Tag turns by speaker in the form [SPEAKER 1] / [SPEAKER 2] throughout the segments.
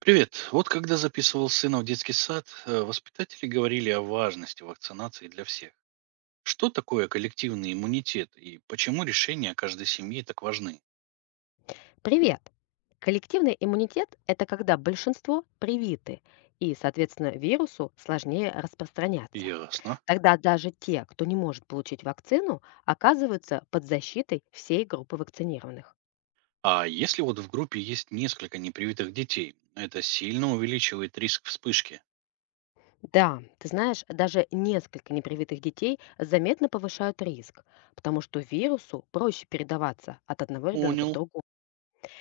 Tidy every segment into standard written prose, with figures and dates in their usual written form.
[SPEAKER 1] Привет. Вот когда записывал сына в детский сад, воспитатели говорили о важности вакцинации для всех. Что такое коллективный иммунитет и почему решения каждой семьи так важны?
[SPEAKER 2] Привет! Коллективный иммунитет– это когда большинство привиты, и, соответственно, вирусу сложнее распространяться.
[SPEAKER 1] Ясно.
[SPEAKER 2] Тогда даже те, кто не может получить вакцину, оказываются под защитой всей группы вакцинированных.
[SPEAKER 1] А если вот в группе есть несколько непривитых детей, это сильно увеличивает риск вспышки?
[SPEAKER 2] Да, ты знаешь, даже несколько непривитых детей заметно повышают риск, потому что вирусу проще передаваться от одного ребенка к
[SPEAKER 1] Понял.
[SPEAKER 2] другому.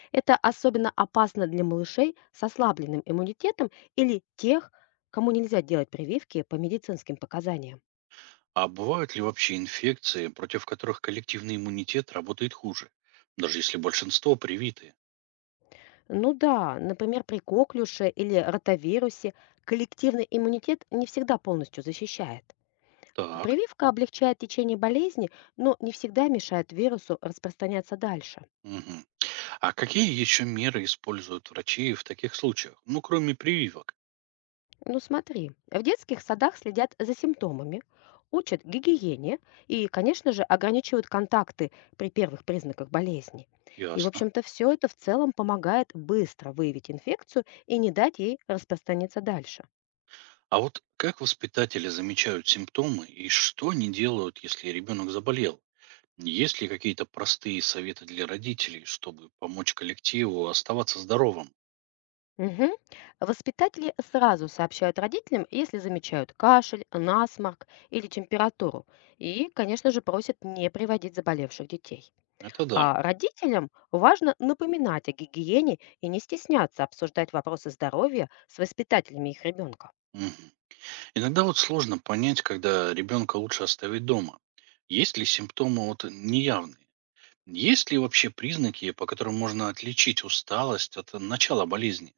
[SPEAKER 2] Это особенно опасно для малышей с ослабленным иммунитетом или тех, кому нельзя делать прививки по медицинским показаниям.
[SPEAKER 1] А бывают ли вообще инфекции, против которых коллективный иммунитет работает хуже? Даже если большинство привиты.
[SPEAKER 2] Ну да, например, при коклюше или ротавирусе коллективный иммунитет не всегда полностью защищает.
[SPEAKER 1] Так.
[SPEAKER 2] Прививка облегчает течение болезни, но не всегда мешает вирусу распространяться дальше.
[SPEAKER 1] Мгм. А какие еще меры используют врачи в таких случаях? Ну, кроме прививок.
[SPEAKER 2] Ну смотри, в детских садах следят за симптомами, учат гигиене и, конечно же, ограничивают контакты при первых признаках болезни. И, в
[SPEAKER 1] Ясно.
[SPEAKER 2] общем-то, все это в целом помогает быстро выявить инфекцию и не дать ей распространиться дальше.
[SPEAKER 1] А вот как воспитатели замечают симптомы и что они делают, если ребенок заболел? Есть ли какие-то простые советы для родителей, чтобы помочь коллективу оставаться здоровым?
[SPEAKER 2] Мгм. Воспитатели сразу сообщают родителям, если замечают кашель, насморк или температуру. И, конечно же, просят не приводить заболевших детей.
[SPEAKER 1] Это да.
[SPEAKER 2] А родителям важно напоминать о гигиене и не стесняться обсуждать вопросы здоровья с воспитателями их ребенка.
[SPEAKER 1] Мгм. Иногда вот сложно понять, когда ребенка лучше оставить дома. Есть ли симптомы вот неявные? Есть ли вообще признаки, по которым можно отличить усталость от начала болезни?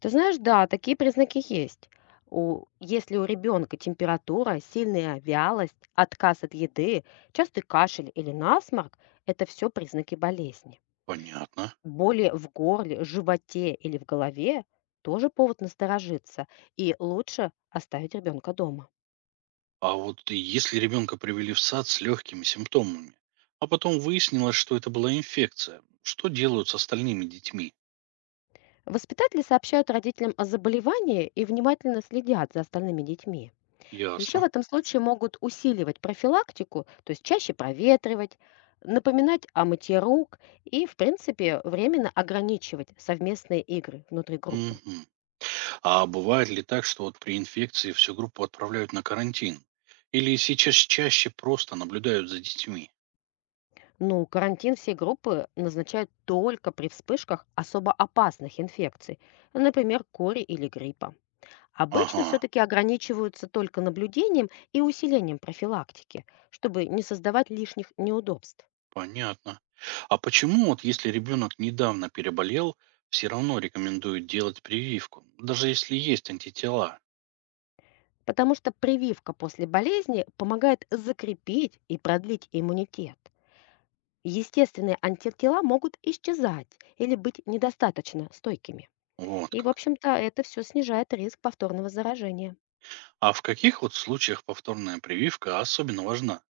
[SPEAKER 2] Ты знаешь, да, такие признаки есть. Если у ребенка температура, сильная вялость, отказ от еды, частый кашель или насморк, это все признаки болезни.
[SPEAKER 1] Понятно.
[SPEAKER 2] Боли в горле, животе или в голове тоже повод насторожиться, и лучше оставить ребенка дома.
[SPEAKER 1] А вот и если ребенка привели в сад с легкими симптомами, а потом выяснилось, что это была инфекция, что делают с остальными детьми?
[SPEAKER 2] Воспитатели сообщают родителям о заболевании и внимательно следят за остальными детьми. Еще в
[SPEAKER 1] Ясно.
[SPEAKER 2] этом случае могут усиливать профилактику, то есть чаще проветривать, напоминать о мытье рук и, в принципе, временно ограничивать совместные игры внутри группы.
[SPEAKER 1] Мгм. А бывает ли так, что вот при инфекции всю группу отправляют на карантин? Или сейчас чаще просто наблюдают за детьми?
[SPEAKER 2] Ну, карантин всей группы назначают только при вспышках особо опасных инфекций, например, кори или гриппа. Обычно
[SPEAKER 1] Ага,
[SPEAKER 2] все-таки ограничиваются только наблюдением и усилением профилактики, чтобы не создавать лишних неудобств.
[SPEAKER 1] понятно. А почему вот если ребенок недавно переболел, все равно рекомендуют делать прививку, даже если есть антитела?
[SPEAKER 2] Потому что прививка после болезни помогает закрепить и продлить иммунитет. Естественные антитела могут исчезать или быть недостаточно стойкими.
[SPEAKER 1] Вот
[SPEAKER 2] И, в
[SPEAKER 1] как.
[SPEAKER 2] общем-то, это все снижает риск повторного заражения.
[SPEAKER 1] А в каких вот случаях повторная прививка особенно важна?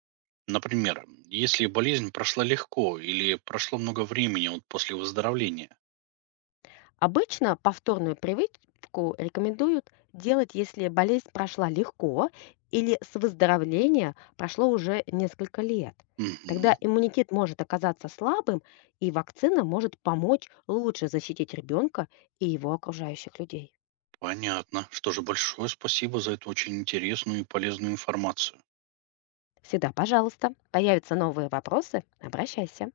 [SPEAKER 1] Например, если болезнь прошла легко или прошло много времени вот после выздоровления.
[SPEAKER 2] Обычно повторную привычку рекомендуют делать, если болезнь прошла легко или с выздоровления прошло уже несколько лет.
[SPEAKER 1] Мгм,
[SPEAKER 2] Тогда иммунитет может оказаться слабым, и вакцина может помочь лучше защитить ребенка и его окружающих людей.
[SPEAKER 1] понятно. Что же, большое спасибо за эту очень интересную и полезную информацию.
[SPEAKER 2] Всегда, пожалуйста, появятся новые вопросы, обращайся.